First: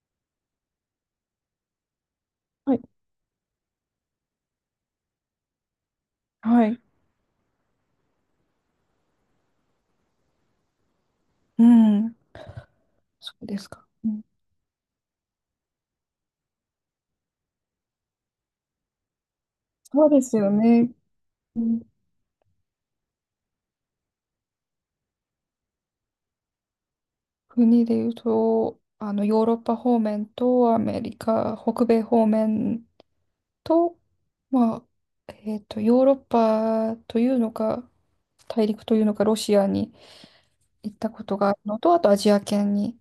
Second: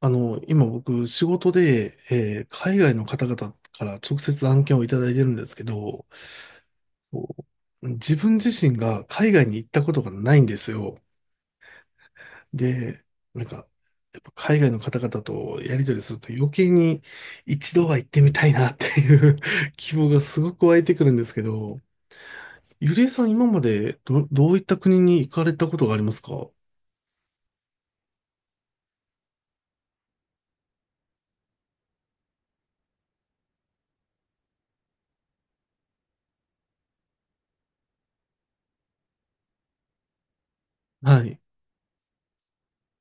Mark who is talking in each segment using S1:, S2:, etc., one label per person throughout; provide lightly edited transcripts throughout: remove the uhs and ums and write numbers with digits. S1: 今僕、仕事で、
S2: は
S1: 海
S2: い。
S1: 外の方々から直接案件をいただいてるんですけど、
S2: はい。
S1: こう自分自身が海外に行ったことがないんですよ。
S2: うん、
S1: で、
S2: そ
S1: なん
S2: うで
S1: か、
S2: すか。う
S1: やっ
S2: ん、
S1: ぱ海外の方々とやり取りすると余計に一度は行ってみたいなっていう 希
S2: そ
S1: 望
S2: う
S1: が
S2: です
S1: す
S2: よ
S1: ごく湧い
S2: ね。
S1: てくるんですけ
S2: う
S1: ど、
S2: ん。
S1: ゆりえさん今までどういった国に行かれたことがありますか？
S2: 国で言うと、ヨーロッパ方面とアメリカ、北米方面と、まヨーロッパというのか、大陸というのか、ロシアに行ったこ
S1: は
S2: と
S1: い。
S2: があるのと、あとアジア圏に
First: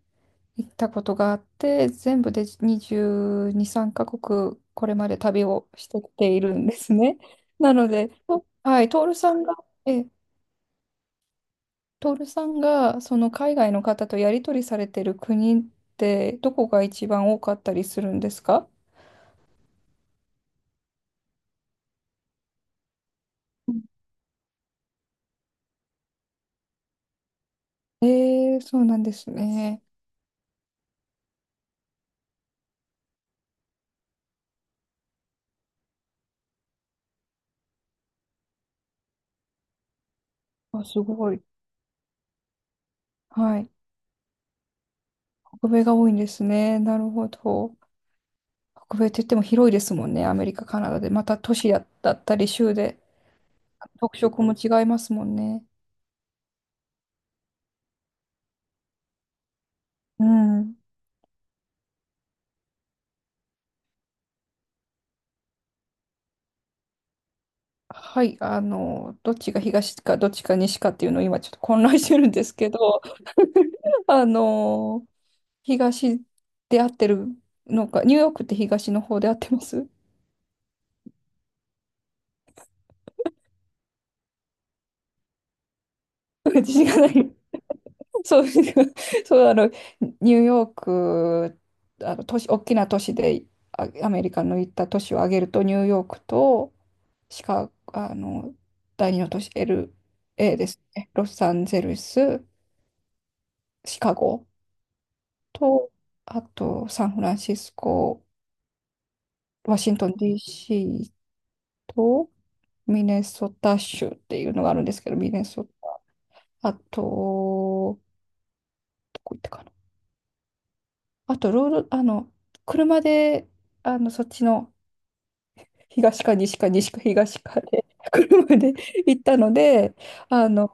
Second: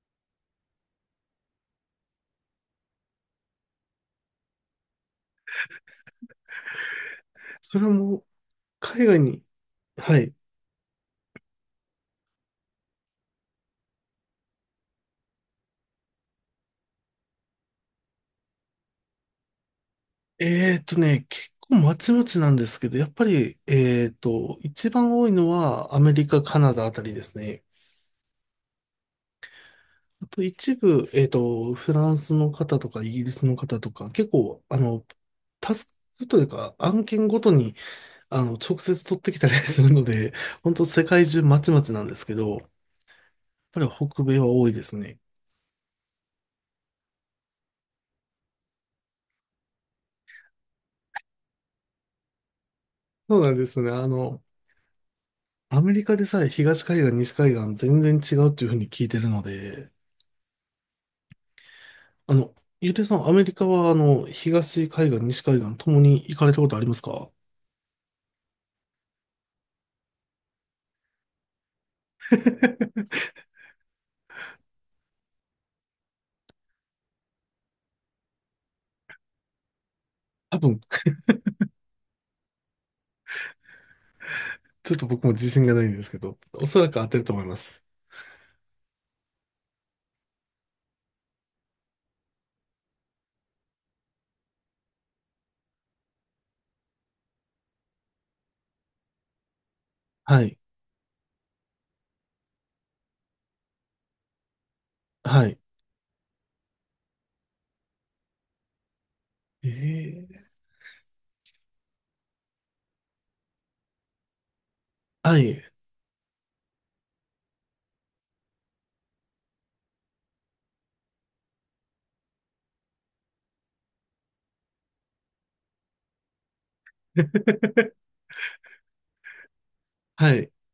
S2: 行ったことがあって、全部で22、3カ国、これまで旅をしてきているんですね。な
S1: それ
S2: ので、
S1: も
S2: とはい、トー
S1: 海
S2: ル
S1: 外
S2: さん
S1: に、
S2: が、え、
S1: はい。
S2: トールさんがその海外の方とやり取りされてる国ってどこが一番多かったりするんですか？
S1: 結構まちまちなんですけど、やっぱり、
S2: うん。
S1: 一番多いのはアメリカ、カナダあたりですね。
S2: えー、そうなんですね。
S1: あと一部、フランスの方とかイギリスの方とか、結構、あの、タスクというか案件ごとに、あの、直接取ってきたりするので、本
S2: あ、
S1: 当
S2: す
S1: 世界
S2: ごい。
S1: 中まちまちなんですけど、やっ
S2: はい。
S1: ぱり北米は多いですね。
S2: 北米が多いんですね。なるほど。北米って言っても広いですもんね。アメリカ、カナダで。また都市だったり州で
S1: そうなんですね。あ
S2: 特色
S1: の、
S2: も違いますもんね。
S1: アメリカでさえ東海岸、西海岸全然違うというふうに聞いてるので、
S2: うん。
S1: あの、ゆうていさん、アメリカは、あの、東海岸、西海岸ともに行かれたことありますか？
S2: はい。どっちが東かどっちか西かっていうのを今ちょっと混乱してるんですけど、あの東で合ってるのか、ニューヨークって東の方で合ってます？
S1: 多分、ちょっと僕も自信がないんですけど、お
S2: 自
S1: そ
S2: 信
S1: らく
S2: が
S1: 当
S2: な
S1: てると
S2: い。
S1: 思います。
S2: そう、そう、あの、ニューヨーク、あの、都市、大きな都市で、アメリカの行った都市を挙げると、ニューヨークと、シカ、あの、第二の都市、
S1: は
S2: LA
S1: い。
S2: ですね。ロサンゼルス、シカゴ
S1: はい。
S2: と、あと、サンフランシスコ、
S1: え
S2: ワシントン
S1: ー、
S2: DC と、ミネソタ州っていうのがあるんですけど、ミ
S1: は
S2: ネ
S1: い。
S2: ソあと、どこ行ったかな。あと、ロード、あの、車で、そっちの東か西かで、車で行ったので、
S1: は
S2: あ
S1: い。
S2: の、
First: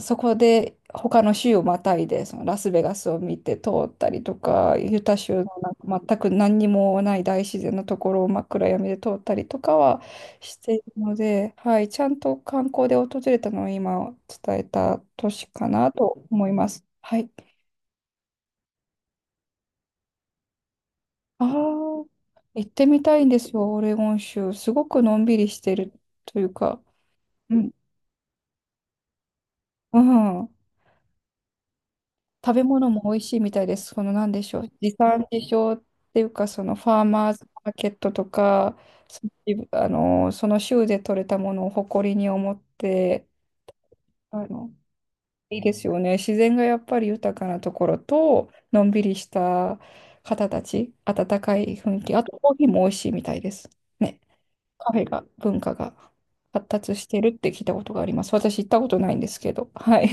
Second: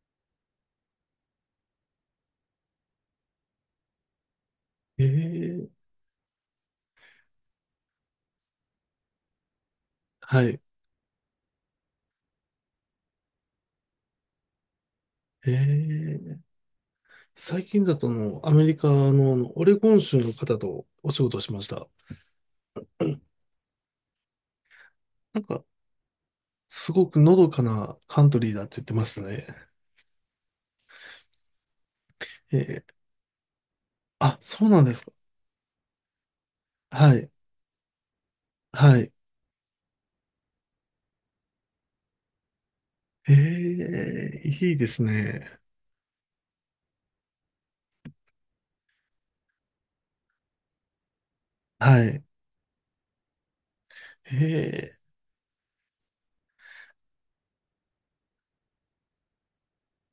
S2: そこで他の州をまたいで、そのラスベガスを見て通ったりとか、ユ
S1: え
S2: タ州の
S1: ー、
S2: なんか全く何にもない大自然のところを真っ暗闇で通ったりとかは
S1: は
S2: し
S1: い。
S2: ているので、はい、ちゃんと観光で訪れたのを今伝えた都市
S1: え
S2: かなと
S1: ー、
S2: 思います。はい。
S1: 最近だとあの、アメリカの、あのオレゴン州の方とお仕事を
S2: ああ、
S1: しました。
S2: 行ってみたいんですよ、オレゴン州。すごくのんび
S1: なん
S2: りし
S1: か、
S2: てるというか、
S1: すごくのど
S2: う
S1: か
S2: ん、
S1: なカントリーだって言ってましたね。
S2: うん、食
S1: え
S2: べ
S1: ー、
S2: 物も美味しいみたいです。その、なん
S1: あ、
S2: でしょ
S1: そ
S2: う、
S1: うなん
S2: 地
S1: ですか。
S2: 産地消っていうか、そのファー
S1: はい。
S2: マーズマーケットとか、
S1: はい。
S2: そその州で採れたものを誇りに思って、
S1: ええ、
S2: あ
S1: い
S2: の、
S1: いですね。
S2: いいですよね。自然がやっぱり豊かなところと、のんびりした方たち、温かい雰囲
S1: は
S2: 気、
S1: い。
S2: あとコーヒーも美味しいみたいです。ね。カ
S1: え
S2: フェが、文化が発達してるって聞いたことがあります。私行ったことないんですけど。はい。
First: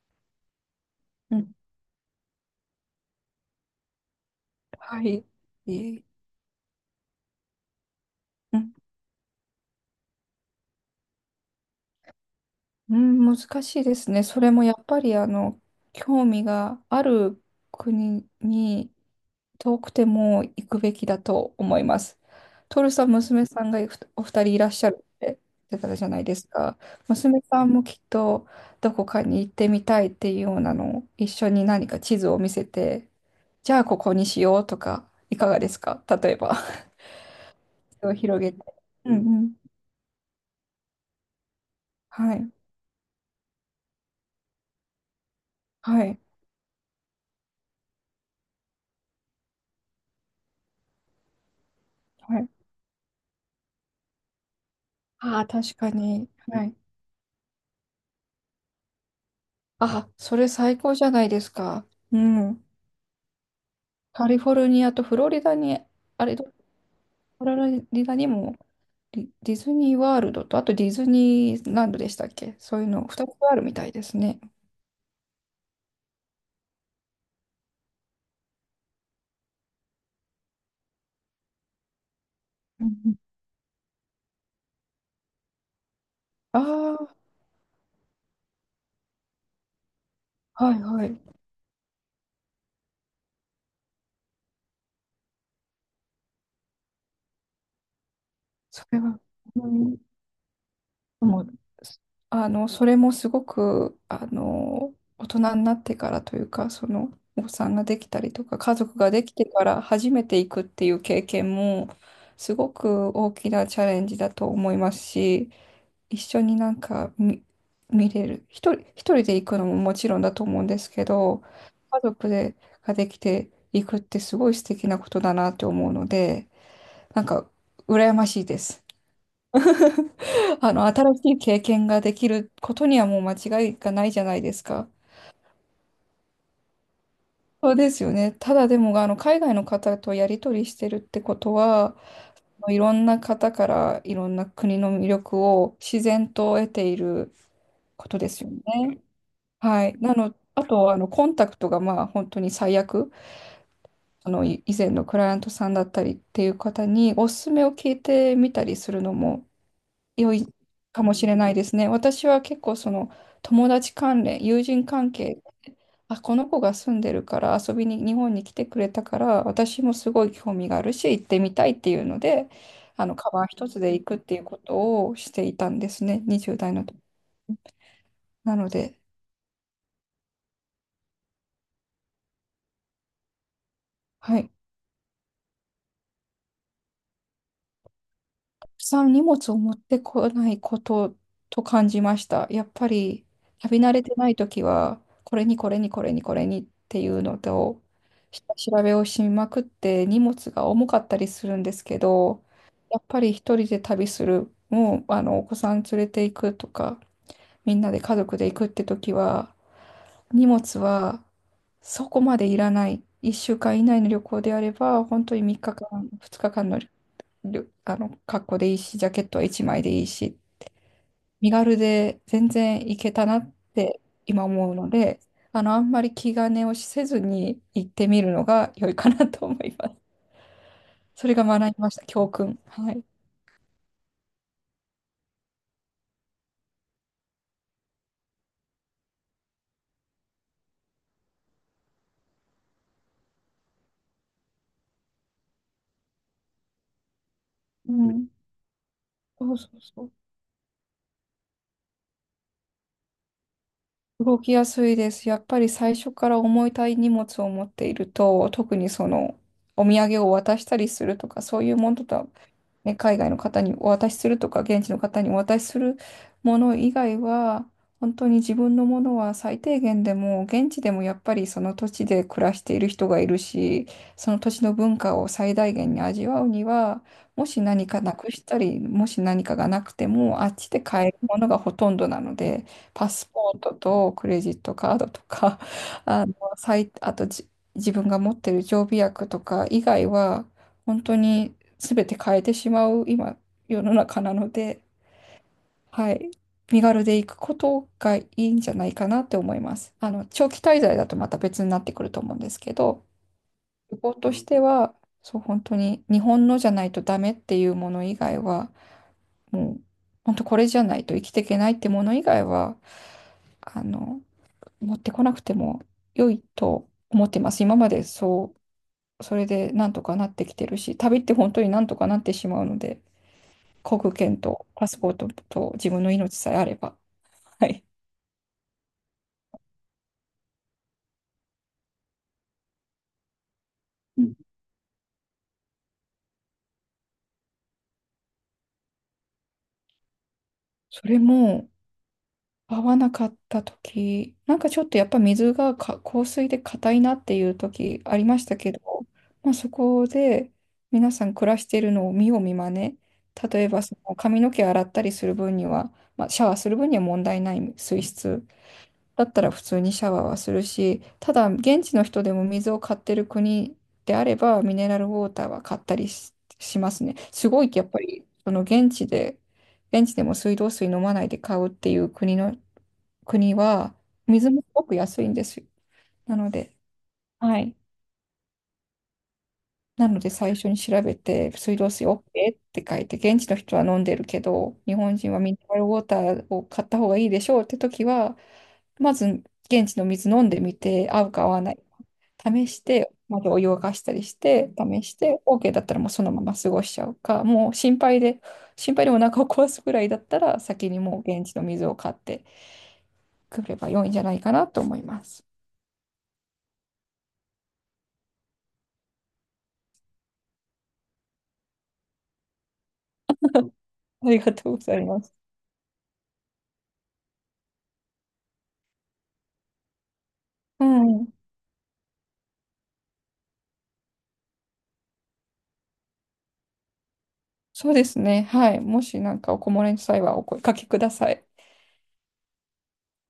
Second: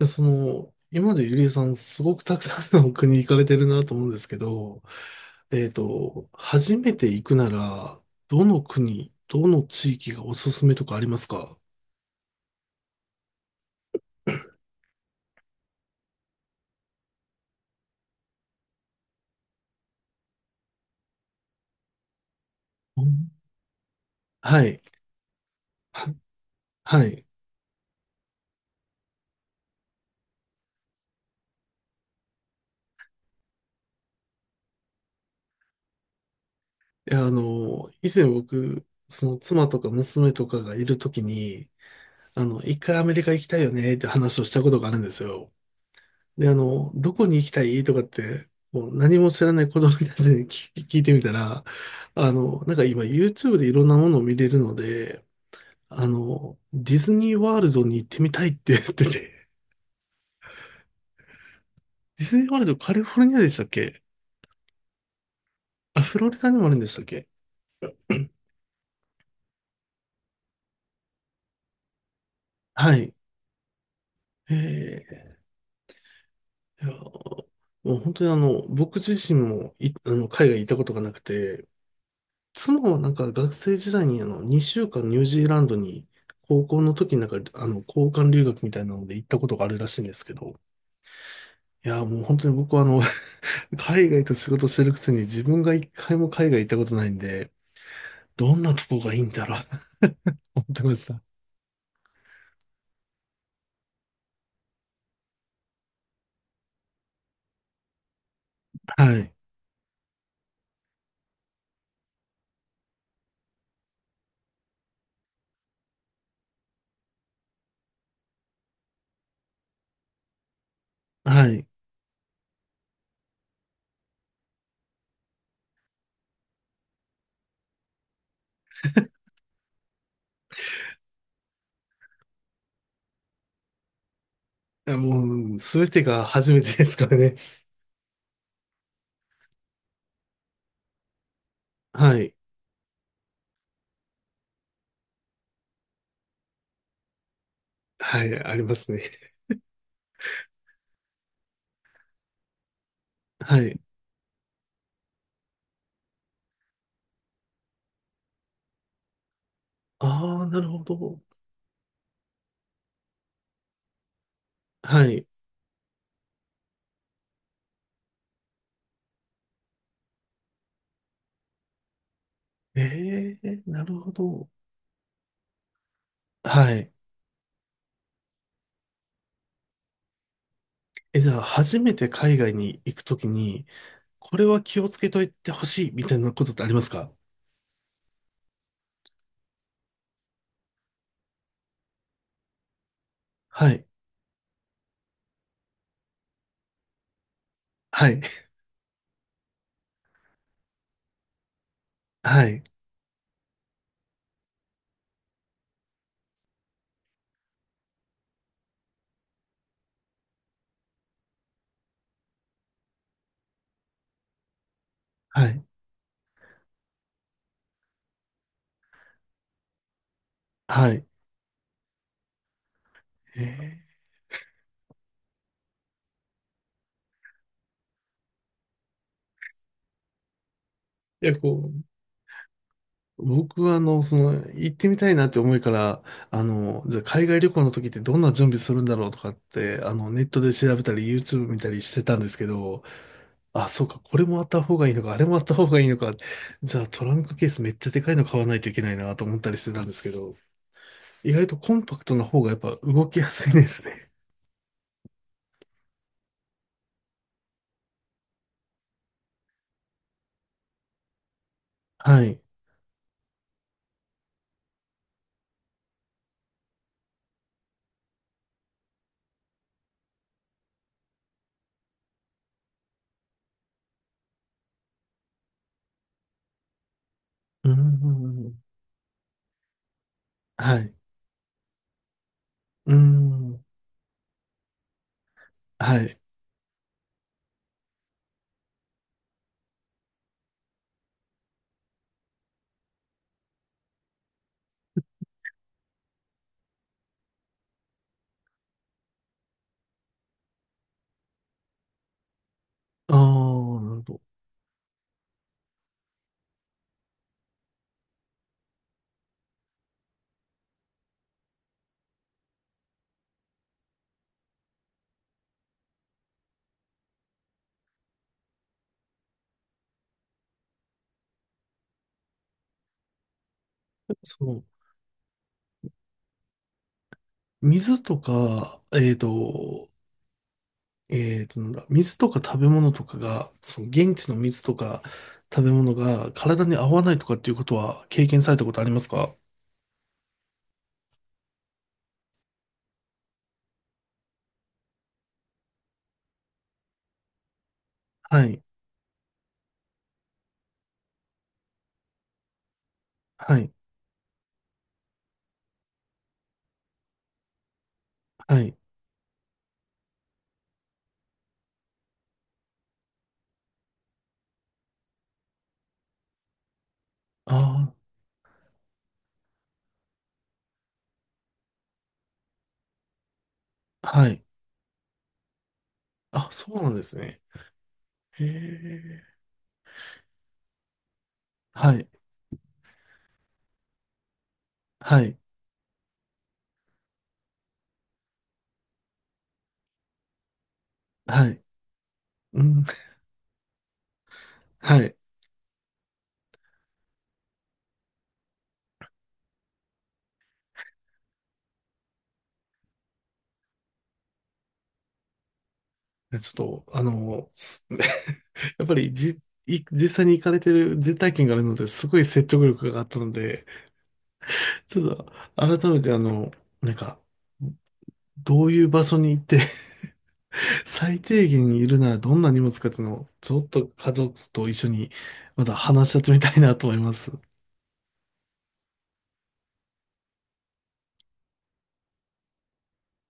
S1: え、その、今までゆ
S2: う
S1: りえ
S2: ん。
S1: さん、すごくたくさんの国行かれてるなと思うんですけど、
S2: はい。
S1: えっ
S2: いえ。
S1: と、初めて行くなら、ど
S2: う
S1: の
S2: ん、
S1: 国、どの地域がおすすめとかありますか？
S2: うん、難しいですね。それもやっぱり、興味がある国に遠くても行くべきだと思います。トル
S1: う
S2: さん、
S1: ん。
S2: 娘さんがお二人い
S1: は
S2: らっ
S1: い。
S2: しゃるって言ってたじゃ
S1: は、
S2: ないですか。
S1: はい。
S2: 娘さんもきっとどこかに行ってみたいっていうようなのを一緒に何か地図を見せて、じゃあここにしようとか、いかがですか例えば。
S1: いや、あの、以
S2: を
S1: 前
S2: 広げて。
S1: 僕、
S2: うんう
S1: その
S2: ん。
S1: 妻とか娘とかがいるときに、
S2: は
S1: あ
S2: い。
S1: の、一回アメリカ行きたいよねって話をしたことがあるんですよ。
S2: はい。
S1: で、あの、どこに行きたいとかって、もう何も知らない子供たちに聞 聞いてみたら、あ
S2: はい。
S1: の、なんか今 YouTube でいろんなものを見れるので、
S2: ああ、確か
S1: あ
S2: に。
S1: の、
S2: はい。
S1: ディズニーワールドに行ってみたいって言ってて、
S2: あ、それ最高じゃないですか。う
S1: ディズニーワー
S2: ん。
S1: ルドカリフォルニアでしたっけ？
S2: カリフォルニアとフロリダに、
S1: あ、フ
S2: あ
S1: ロ
S2: れ、
S1: リ
S2: ど
S1: ダにもあるんでしたっけ？
S2: フロリダにもディディズニーワールドと、あとディズニーランドでしたっけ、そういう
S1: は
S2: の
S1: い。
S2: 2つあるみたいですね。
S1: えー、いやもう本当にあの、僕自身もあの、海外行ったことがなくて、妻
S2: うん。
S1: は
S2: う
S1: なん
S2: ん、
S1: か学生時代にあの2週間ニュージーランドに高校の時
S2: あ
S1: になんかあの交換留学みたいなので行ったことがあるらしいんですけど、
S2: あ、はいはい。
S1: いやーもう本当に僕はあの 海外と仕事してるくせに自分が一回も海外行ったことないんで、どんな
S2: そ
S1: と
S2: れ
S1: こが
S2: は、
S1: いいんだろう
S2: う
S1: と
S2: ん、
S1: 思ってました。
S2: もう、それもすごく、大人になってからというか、その、お子さんができたりとか、家族が
S1: は
S2: でき
S1: い。
S2: てから初めて行くっていう経験も、すごく大きなチャレンジだと思いますし、一緒になんか見、見れる。一人で行くのももちろんだと思うんですけど、
S1: はい。い
S2: 家族で、ができていくってすごい素敵なことだなって思うので、なんか、羨ましいです。新しい経験ができることにはもう間違いがないじゃないですか。
S1: やもうすべてが初めてですからね。
S2: そうですよね。ただでも、海外の方とやり取りしてるってことは、
S1: はい。
S2: いろんな方からいろんな国の魅力を自然と得ていること
S1: は
S2: で
S1: い。
S2: すよ
S1: あります
S2: ね。
S1: ね。
S2: はい。なの、あと、コンタクトがまあ本当に最悪、
S1: はい。
S2: 以前のクライアントさんだったりっていう方におすすめを聞いてみたりするのも良
S1: ああ、
S2: い
S1: なるほ
S2: かも
S1: ど。
S2: しれないですね。私は結構その友人
S1: は
S2: 関
S1: い。
S2: 係、あ、この子が住んでるから遊びに日本に来てくれたから私もすごい興味があるし行ってみたいっていうので、あのカ
S1: え
S2: バン
S1: え、
S2: 一つ
S1: な
S2: で
S1: る
S2: 行
S1: ほ
S2: くっていう
S1: ど。
S2: ことをしていたんですね、20
S1: は
S2: 代の
S1: い。
S2: 時。なので、
S1: え、じゃあ、初めて海外に行くときに、こ
S2: は
S1: れ
S2: い。
S1: は気をつけといてほしいみたいなことってありますか？
S2: さん荷物を持ってこないことと感じました。やっぱり
S1: は
S2: 旅
S1: い。
S2: 慣れてないときは、これにっていうのと、
S1: はい。
S2: 下調べをしまくって荷物が重かったりするんですけど、
S1: はい。
S2: やっぱり一人で旅する、もうあのお子さん連れて行くとか、みんなで家族で行くって時は、荷物はそこまでいらない。1週間以内の旅行であれば、本当に
S1: は
S2: 3
S1: い。
S2: 日間、2日間のりょあの、格好でいいし、ジャケットは一枚でいいし、
S1: はい。
S2: 身軽で全然いけたな
S1: え
S2: っ
S1: ー、
S2: て今思うので、あんまり気兼ねをせずに行ってみるのが良いかなと思います。
S1: い
S2: それ
S1: や、
S2: が
S1: こ
S2: 学びました、教訓。はい。
S1: う、僕は、あの、その、行ってみたいなって思いから、あの、じゃあ、海外旅行の時ってどんな準備するんだろうとかって、あの、ネットで調べたり、YouTube 見たりしてたんですけど、あ、そうか、これもあった方がいいのか、あれもあった方がいいのか、じゃあ、トランクケースめっちゃ
S2: う
S1: でかいの
S2: ん。
S1: 買わないといけないなと思った
S2: そう
S1: りし
S2: そ
S1: て
S2: う
S1: たんです
S2: そ
S1: け
S2: う。
S1: ど、意外とコンパクトな方がやっぱ動きやすいですね。
S2: 動きやすいです。やっぱり最初から重たい荷物を持っていると、特にその、お土産を渡したりするとか、そういうものと
S1: は
S2: は
S1: い。
S2: ね、海外の方にお渡しするとか、現地の方にお渡しするもの以外は、本当に自分のものは最低限でも、現地でもやっぱりその土地で暮らしている人がいるし、その土地の文化を最大限に味わうには、もし
S1: うー
S2: 何かなくし
S1: ん。
S2: たり、もし何かがなくても、あっち
S1: は
S2: で
S1: い。
S2: 買えるものがほとんどなので、
S1: うー
S2: パスポー
S1: ん。
S2: トとクレジットカードとか、
S1: は い。
S2: あの、最あとじ自分が持ってる常備薬とか以外は、本当に全て変えてしまう今世の中なので、はい、身軽で行くことがいいんじゃないかなって思います。あの長期滞在だとまた別になってくると思うんですけど、
S1: ああ、なる
S2: 旅
S1: ほ
S2: 行
S1: ど。
S2: としてはそう本当に日本のじゃないとダメっていうもの以外はもう本当これじゃないと生きていけないってもの以外はあの持ってこなくても良いと思ってます。今までそうそれでなんとかなってきてるし、旅って本当になんとかなってしまうので。航空券
S1: その、
S2: とパスポートと自分の命さえあれば。はい。
S1: 水とか、えっと、えっと、なんだ、水とか食べ物とかが、その現
S2: う
S1: 地
S2: ん。
S1: の水とか食べ物が体に合わないとかっていうことは経験されたことありますか？
S2: それも合わなかった時、なんかちょっとやっぱ水がか硬水で硬いなっていう時ありま
S1: は
S2: した
S1: い。
S2: けど、まあ、そこで皆さん暮らしているのを見よう見まね。
S1: は
S2: 例え
S1: い。
S2: ばその髪の毛洗ったりする分には、まあ、シャワーする分には問題ない水質
S1: はい。
S2: だったら普通にシャワーはするし、ただ現地の人でも水を買ってる国であれば、ミネラルウォーターは買ったりし、しますね。すごいやっ
S1: あ
S2: ぱり、その現地で、現地でも水道水飲まないで買うっていう国は、
S1: あ、はい。
S2: 水もすごく安いんですよ。な
S1: あ、
S2: の
S1: そ
S2: で、
S1: うなんですね。
S2: はい。
S1: へえ。
S2: なので最初に調べて、水道
S1: は
S2: 水
S1: い。
S2: OK って書いて、現地の人は飲んでるけど、日本
S1: は
S2: 人
S1: い。
S2: はミネラルウォーターを買った方がいいでしょうって時は、まず現地の水飲んでみて、合うか
S1: は
S2: 合わ
S1: い。
S2: ない
S1: う
S2: 試し
S1: ん。
S2: て、まずお湯を沸かしたりして、
S1: は
S2: 試し
S1: い。
S2: て、OK だったらもうそのまま過ごしちゃうか、もう心配で、心配でお腹を壊すぐらいだったら、先にもう現地の水を買ってくれば良いんじゃないかなと思います。
S1: でちょっと、あの、す やっぱりじ、い実際に行かれてる実体験があるので、すごい説得力があったので、
S2: ありがとうござ
S1: ち
S2: い
S1: ょっ
S2: ま
S1: と、
S2: す。
S1: 改めてあの、なんか、どういう場所に行って、
S2: う
S1: 最
S2: ん。
S1: 低限にいるならどんな荷物かっていうのを、ちょっと家族と一緒に、また話し合ってみたいなと思います。
S2: そうですね。はい。もしなんかお困りの際はお声かけください。